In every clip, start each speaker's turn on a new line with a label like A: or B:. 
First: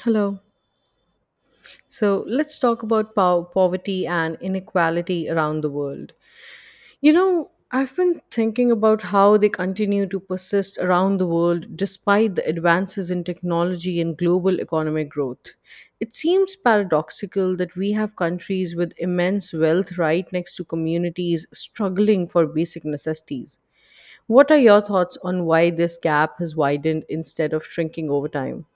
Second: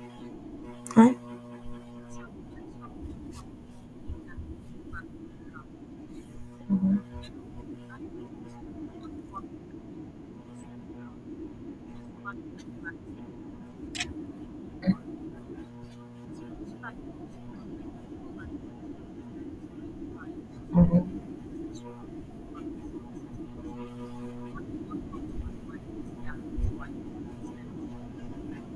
A: Hello.
B: Huh?
A: So let's talk about poverty and inequality around the world. You know, I've been thinking about how they continue to persist around the world despite the advances in technology and global economic growth. It seems paradoxical that we have countries with immense wealth right next to communities struggling for basic necessities. What are your thoughts on why this gap has widened instead of shrinking over time?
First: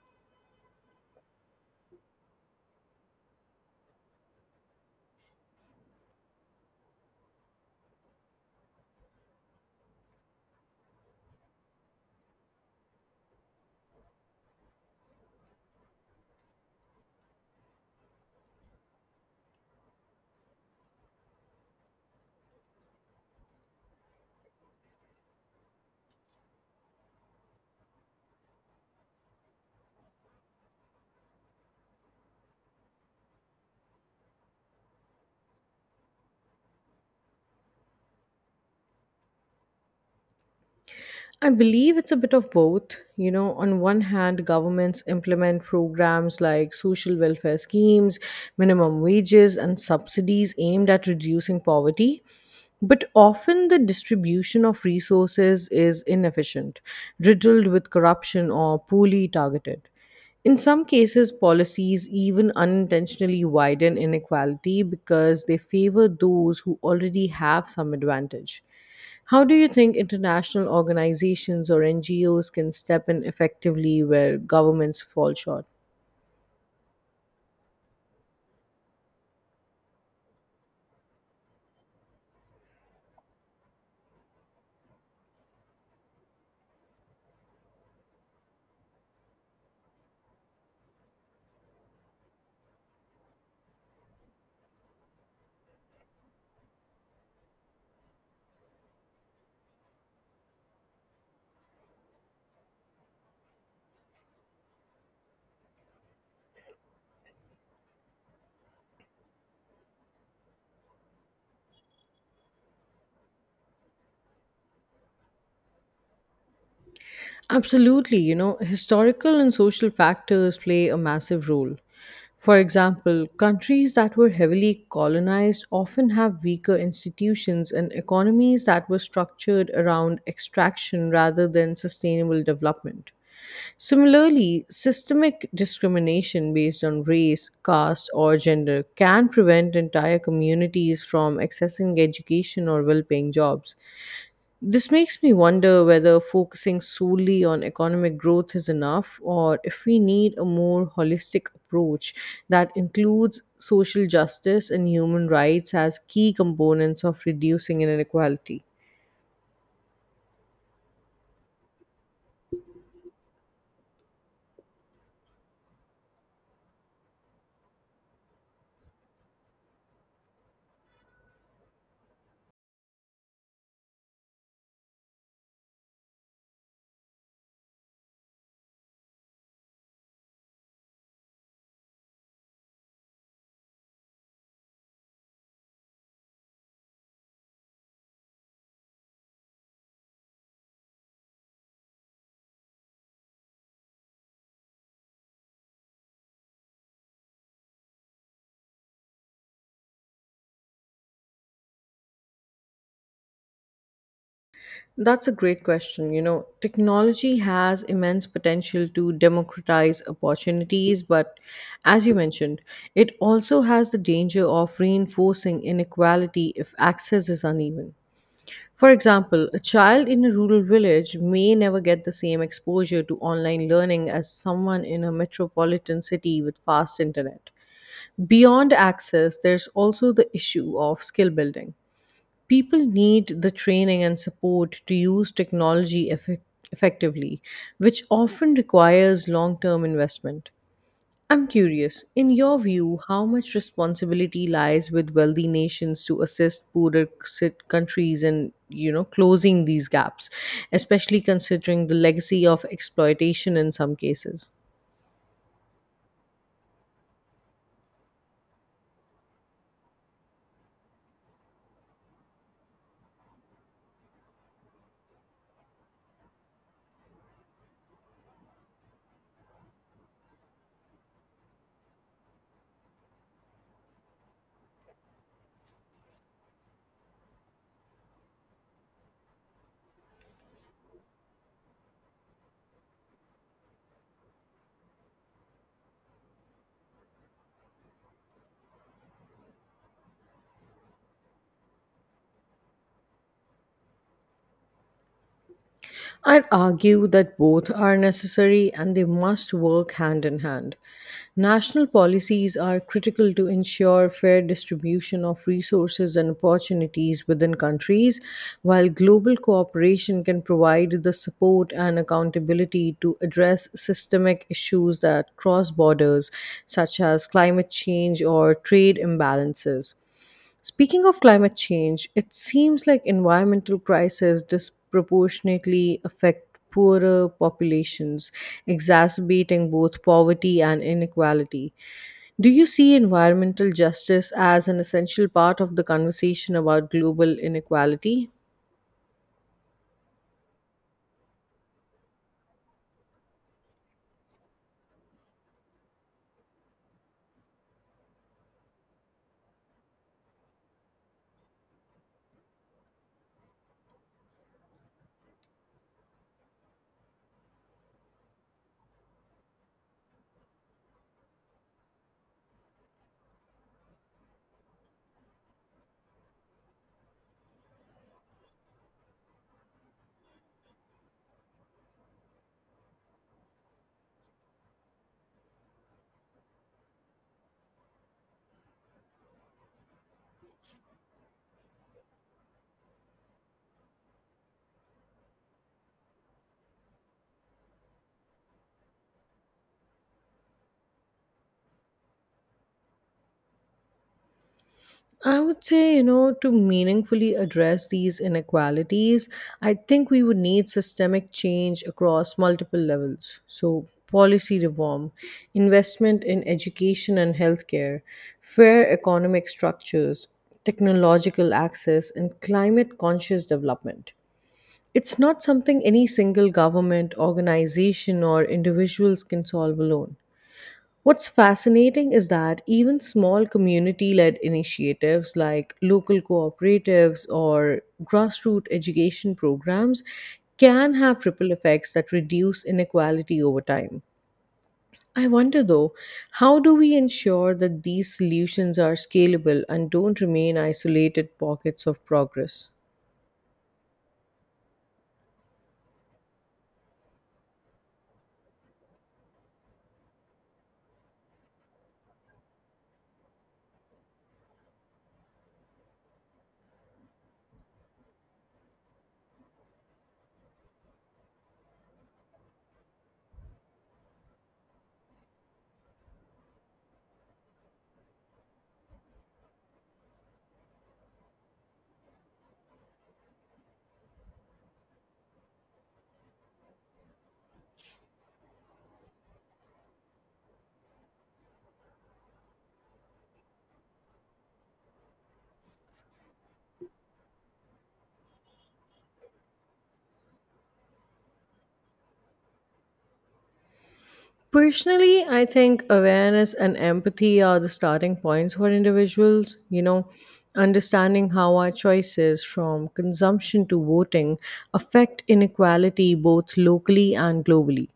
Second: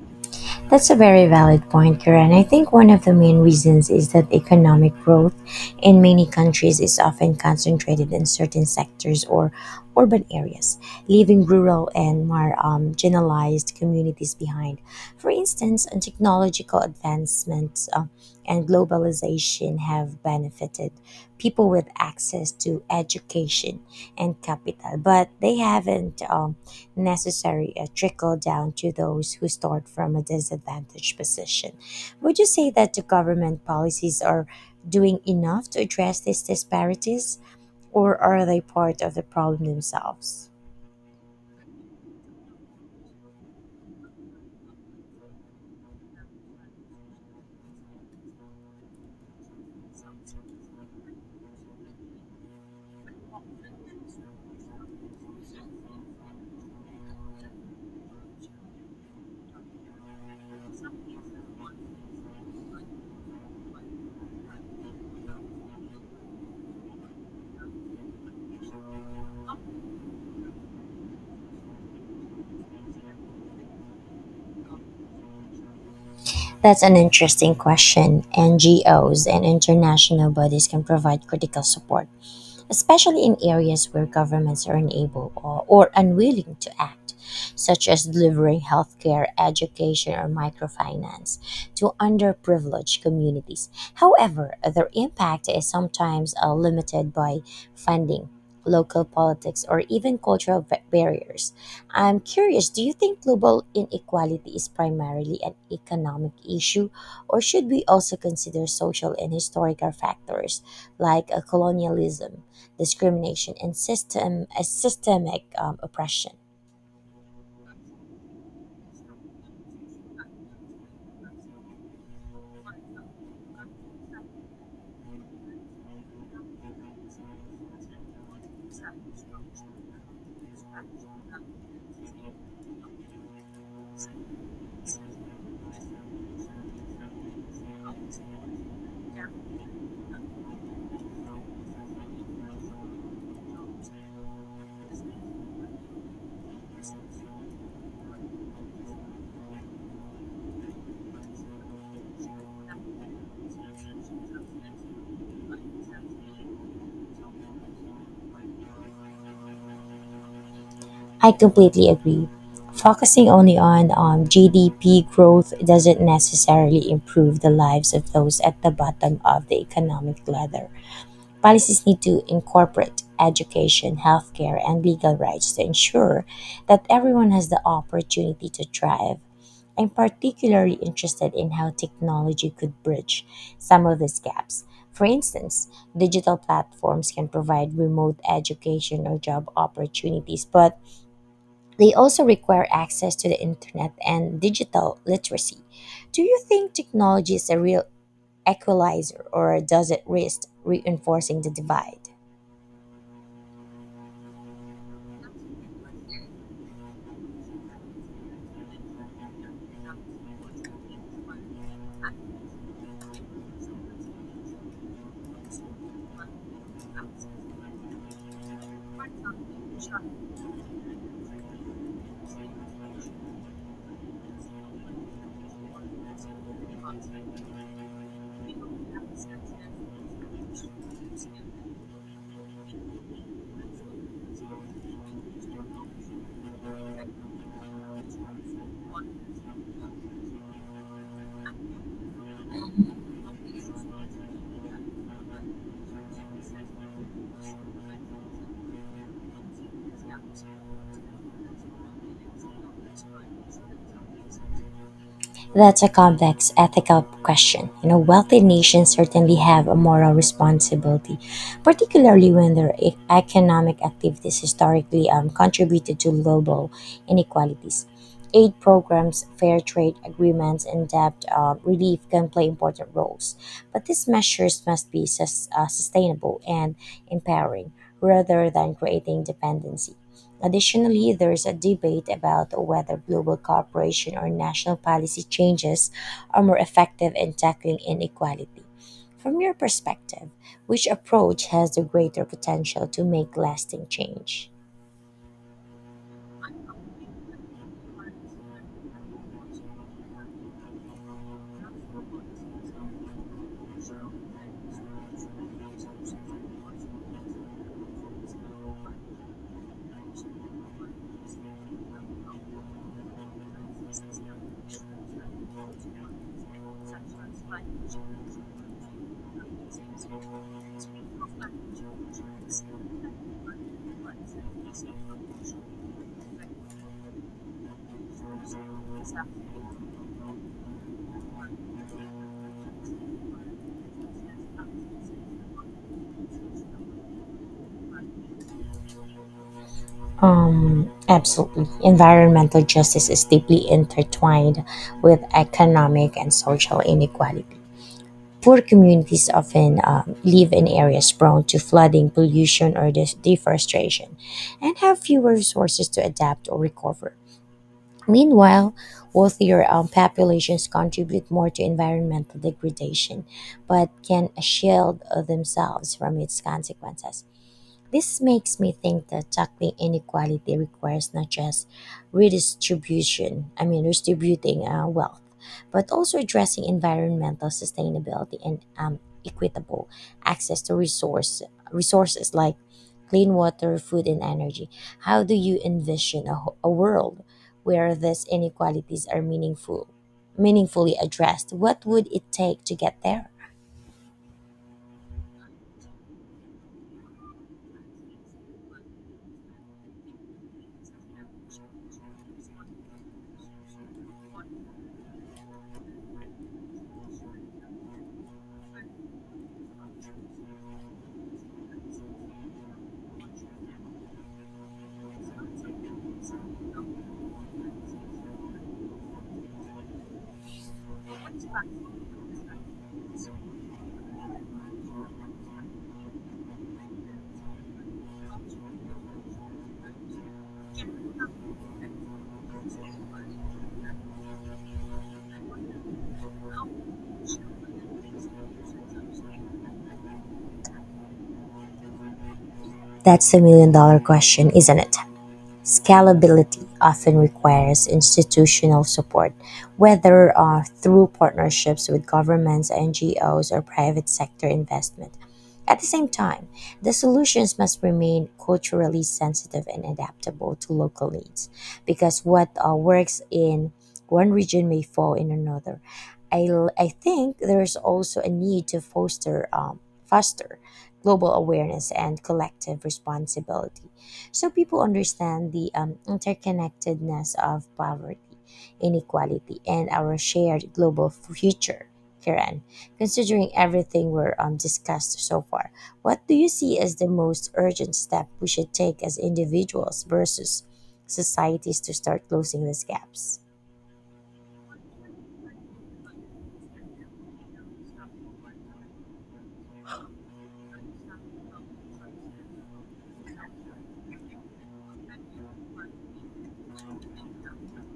B: That's a very valid point, Karen. I think one of the main reasons is that economic growth in many countries is often concentrated in certain sectors or urban areas, leaving rural and more generalized communities behind. For instance, technological advancements and globalization have benefited people with access to education and capital, but they haven't. Necessary a trickle down to those who start from a disadvantaged position. Would you say that the government policies are doing enough to address these disparities, or are they part of the problem themselves?
A: I believe it's a bit of both. You know, on one hand, governments implement programs like social welfare schemes, minimum wages, and subsidies aimed at reducing poverty. But often the distribution of resources is inefficient, riddled with corruption, or poorly targeted. In some cases, policies even unintentionally widen inequality because they favor those who already have some advantage. How do you think international organizations or NGOs can step in effectively where governments fall short?
B: That's an interesting question. NGOs and international bodies can provide critical support, especially in areas where governments are unable or unwilling to act, such as delivering healthcare, education, or microfinance to underprivileged communities. However, their impact is sometimes limited by funding. Local politics or even cultural barriers. I'm curious, do you think global inequality is primarily an economic issue, or should we also consider social and historical factors like colonialism, discrimination and systemic oppression.
A: Absolutely, you know, historical and social factors play a massive role. For example, countries that were heavily colonized often have weaker institutions and economies that were structured around extraction rather than sustainable development. Similarly, systemic discrimination based on race, caste, or gender can prevent entire communities from accessing education or well paying jobs. This makes me wonder whether focusing solely on economic growth is enough or if we need a more holistic approach that includes social justice and human rights as key components of reducing inequality.
B: I completely agree. Focusing only on GDP growth doesn't necessarily improve the lives of those at the bottom of the economic ladder. Policies need to incorporate education, healthcare, and legal rights to ensure that everyone has the opportunity to thrive. I'm particularly interested in how technology could bridge some of these gaps. For instance, digital platforms can provide remote education or job opportunities, but they also require access to the internet and digital literacy. Do you think technology is a real equalizer, or does it risk reinforcing the divide?
A: That's a great question. You know, technology has immense potential to democratize opportunities, but as you mentioned, it also has the danger of reinforcing inequality if access is uneven. For example, a child in a rural village may never get the same exposure to online learning as someone in a metropolitan city with fast internet. Beyond access, there's also the issue of skill building people need the training and support to use technology effectively, which often requires long term investment. I'm curious, in your view, how much responsibility lies with wealthy nations to assist poorer countries in, you know, closing these gaps, especially considering the legacy of exploitation in some cases?
B: That's a complex ethical question. You know, wealthy nations certainly have a moral responsibility, particularly when their economic activities historically contributed to global inequalities. Aid programs, fair trade agreements, and debt relief can play important roles, but these measures must be sustainable and empowering rather than creating dependency. Additionally, there's a debate about whether global cooperation or national policy changes are more effective in tackling inequality. From your perspective, which approach has the greater potential to make lasting change?
A: I'd argue that both are necessary and they must work hand in hand. National policies are critical to ensure fair distribution of resources and opportunities within countries, while global cooperation can provide the support and accountability to address systemic issues that cross borders, such as climate change or trade imbalances. Speaking of climate change, it seems like environmental crises disproportionately affect poorer populations, exacerbating both poverty and inequality. Do you see environmental justice as an essential part of the conversation about global inequality?
B: Absolutely. Environmental justice is deeply intertwined with economic and social inequality. Poor communities often live in areas prone to flooding, pollution, or deforestation, and have fewer resources to adapt or recover. Meanwhile, wealthier populations contribute more to environmental degradation, but can shield themselves from its consequences. This makes me think that tackling inequality requires not just redistribution, I mean, distributing wealth, but also addressing environmental sustainability and equitable access to resources like clean water, food, and energy. How do you envision a world where these inequalities are meaningfully addressed? What would it take to get there?
A: I would say, you know, to meaningfully address these inequalities, I think we would need systemic change across multiple levels. So, policy reform, investment in education and healthcare, fair economic structures, technological access, and climate conscious development. It's not something any single government, organization, or individuals can solve alone. What's fascinating is that even small community led initiatives like local cooperatives or grassroots education programs can have ripple effects that reduce inequality over time. I wonder though, how do we ensure that these solutions are scalable and don't remain isolated pockets of progress?
B: That's a million dollar question, isn't it? Scalability often requires institutional support, whether through partnerships with governments, NGOs, or private sector investment. At the same time, the solutions must remain culturally sensitive and adaptable to local needs because what works in one region may fall in another. I, I think there's also a need to foster global awareness and collective responsibility so people understand the interconnectedness of poverty, inequality, and our shared global future. Kiran, considering everything we're discussed so far, what do you see as the most urgent step we should take as individuals versus societies to start closing these gaps?
A: Personally, I think awareness and empathy are the starting points for individuals. You know, understanding how our choices from consumption to voting affect inequality both locally and globally.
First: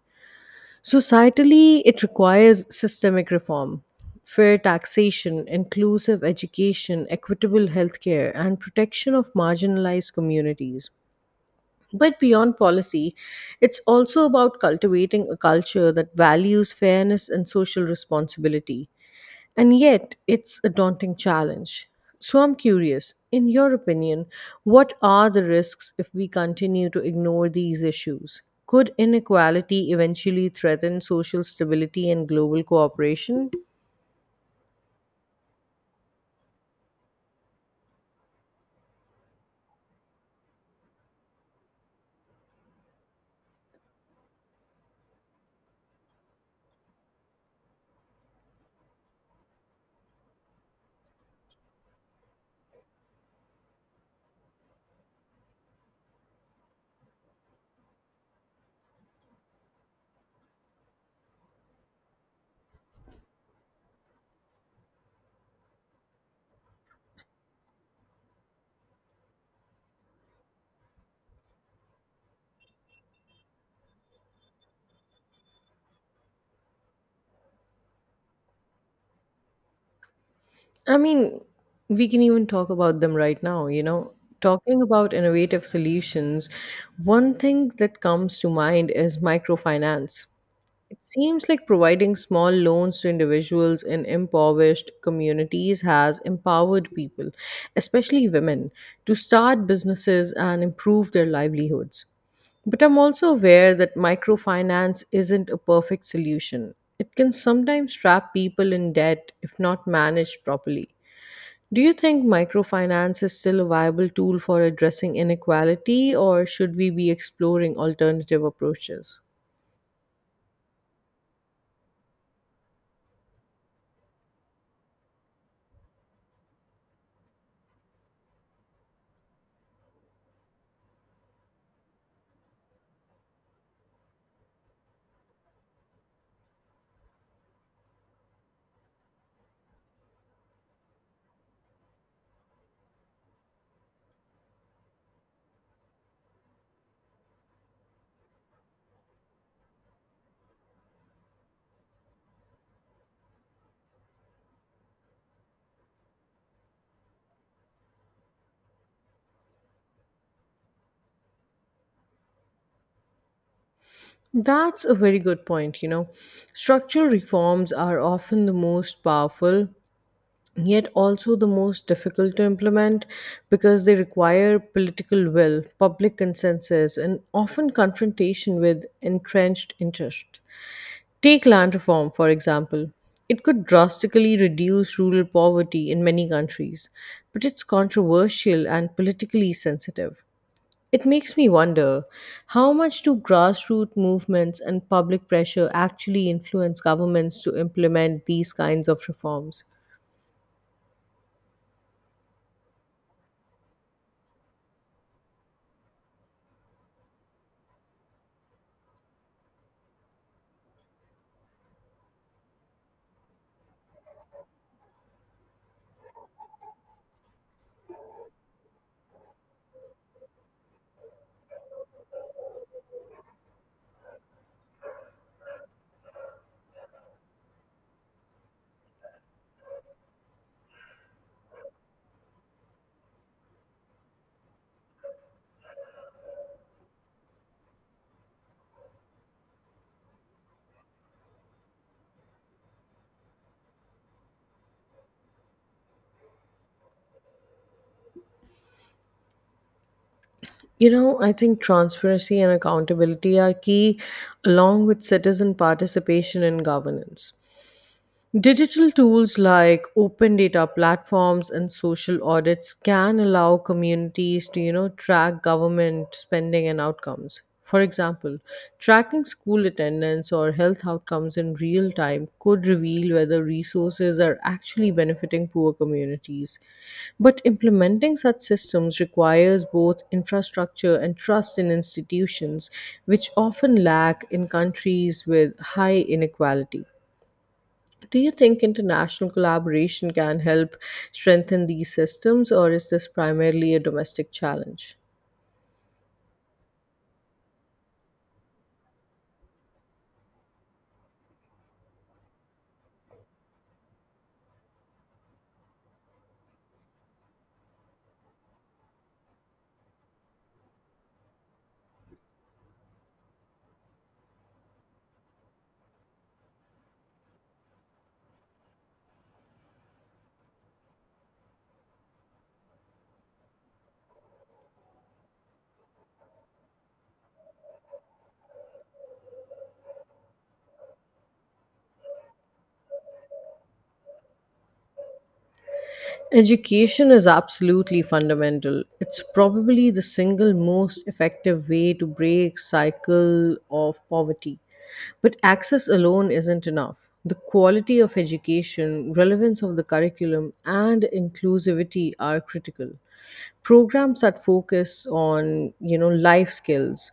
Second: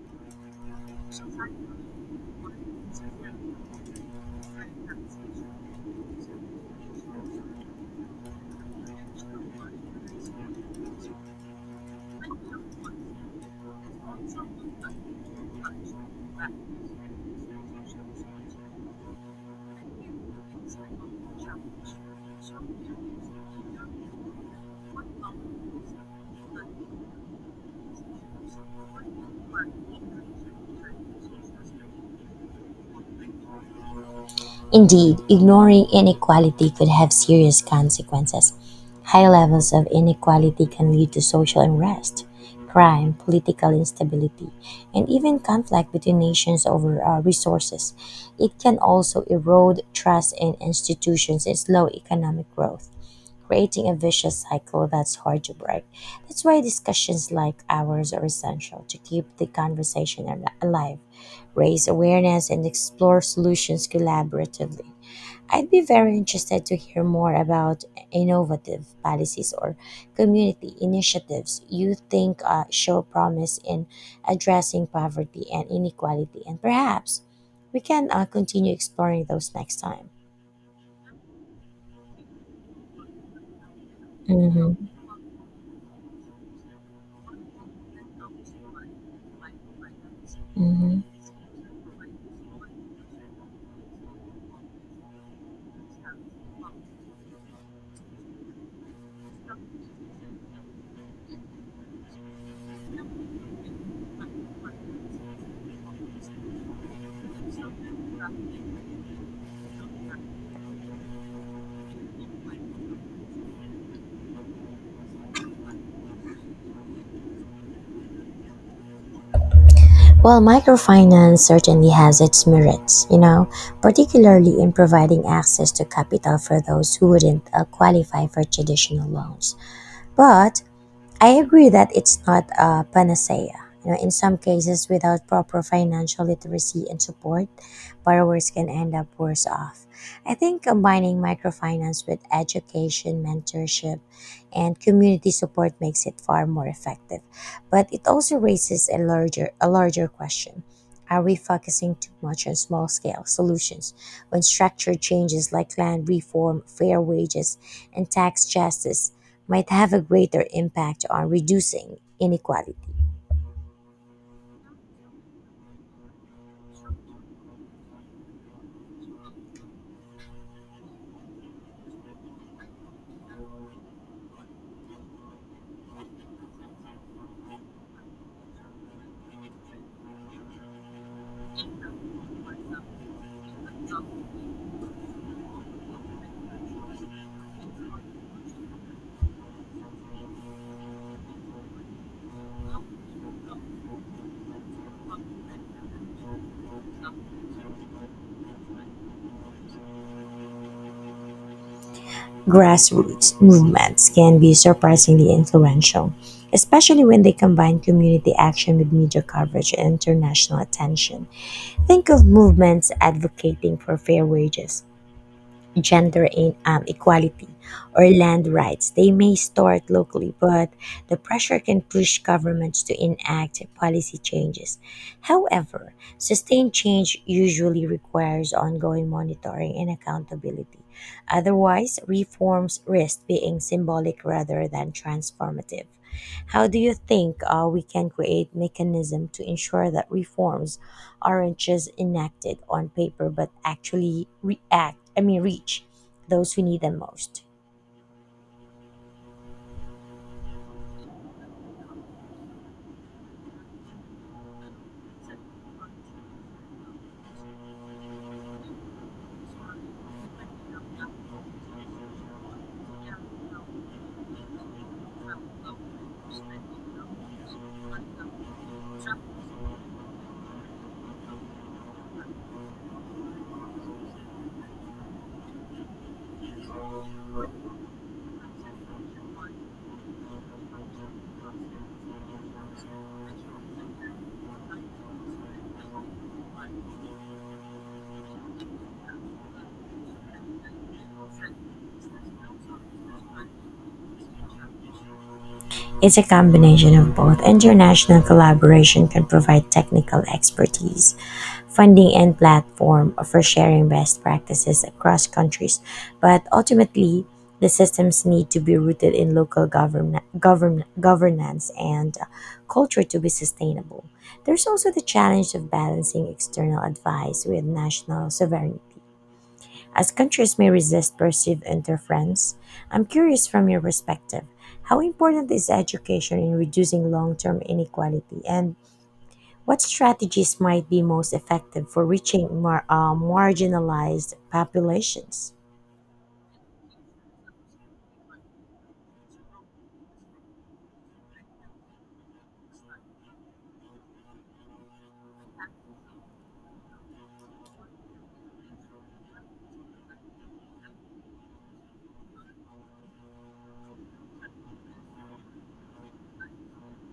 A: Societally, it requires systemic reform, fair taxation, inclusive education, equitable healthcare, and protection of marginalized communities. But beyond policy, it's also about cultivating a culture that values fairness and social responsibility. And yet, it's a daunting challenge. So, I'm curious, in your opinion, what are the risks if we continue to ignore these issues? Could inequality eventually threaten social stability and global cooperation?
B: Indeed, ignoring inequality could have serious consequences. High levels of inequality can lead to social unrest, crime, political instability, and even conflict between nations over resources. It can also erode trust in institutions and slow economic growth, creating a vicious cycle that's hard to break. That's why discussions like ours are essential to keep the conversation alive, raise awareness, and explore solutions collaboratively. I'd be very interested to hear more about innovative policies or community initiatives you think show promise in addressing poverty and inequality, and perhaps we can continue exploring those next time.
A: I mean, we can even talk about them right now, you know. Talking
B: Mhm.
A: about innovative solutions, one thing that comes to mind is microfinance.
B: Mm-hmm.
A: It seems like providing small loans to individuals in impoverished communities has empowered people, especially women, to start businesses and improve their livelihoods. But I'm also aware that microfinance isn't a perfect solution. It can sometimes trap people in debt if not managed properly. Do you think microfinance is still a viable tool for addressing inequality, or should we be exploring alternative approaches?
B: Well, microfinance certainly has its merits, you know, particularly in providing access to capital for those who wouldn't qualify for traditional loans. But I agree that it's not a panacea. You know, in some cases, without proper financial literacy and support, borrowers can end up worse off. I think combining microfinance with education, mentorship, and community support makes it far more effective. But it also raises a larger question. Are we focusing too much on small scale solutions when structural changes like land reform, fair wages, and tax justice might have a greater impact on reducing inequality.
A: That's a very good point. You know, structural reforms are often the most powerful yet also the most difficult to implement because they require political will, public consensus, and often confrontation with entrenched interests. Take land reform, for example. It could drastically reduce rural poverty in many countries, but it's controversial and politically sensitive. It makes me wonder how much do grassroots movements and public pressure actually influence governments to implement these kinds of reforms?
B: Grassroots movements can be surprisingly influential, especially when they combine community action with media coverage and international attention. Think of movements advocating for fair wages, equality or land rights. They may start locally, but the pressure can push governments to enact policy changes. However, sustained change usually requires ongoing monitoring and accountability. Otherwise, reforms risk being symbolic rather than transformative. How do you think we can create mechanism to ensure that reforms aren't just enacted on paper but actually react, I mean, reach those who need them most.
A: You know, I think transparency and accountability are key, along with citizen participation in governance. Digital tools like open data platforms and social audits can allow communities to, you know, track government spending and outcomes. For example, tracking school attendance or health outcomes in real time could reveal whether resources are actually benefiting poor communities. But implementing such systems requires both infrastructure and trust in institutions, which often lack in countries with high inequality. Do you think international collaboration can help strengthen these systems, or is this primarily a domestic challenge?
B: It's a combination of both. International collaboration can provide technical expertise, funding, and platform for sharing best practices across countries, but ultimately, the systems need to be rooted in local governance and culture to be sustainable. There's also the challenge of balancing external advice with national sovereignty. As countries may resist perceived interference, I'm curious from your perspective how important is education in reducing long term inequality, and what strategies might be most effective for reaching marginalized populations?
A: Education is absolutely fundamental. It's probably the single most effective way to break cycle of poverty. But access alone isn't enough. The quality of education, relevance of the curriculum, and inclusivity are critical. Programs that focus on, you know, life skills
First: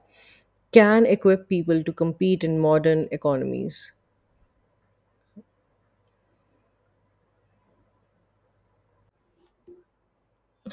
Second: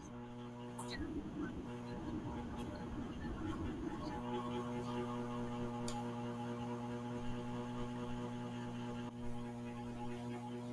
A: can equip people to compete in modern economies.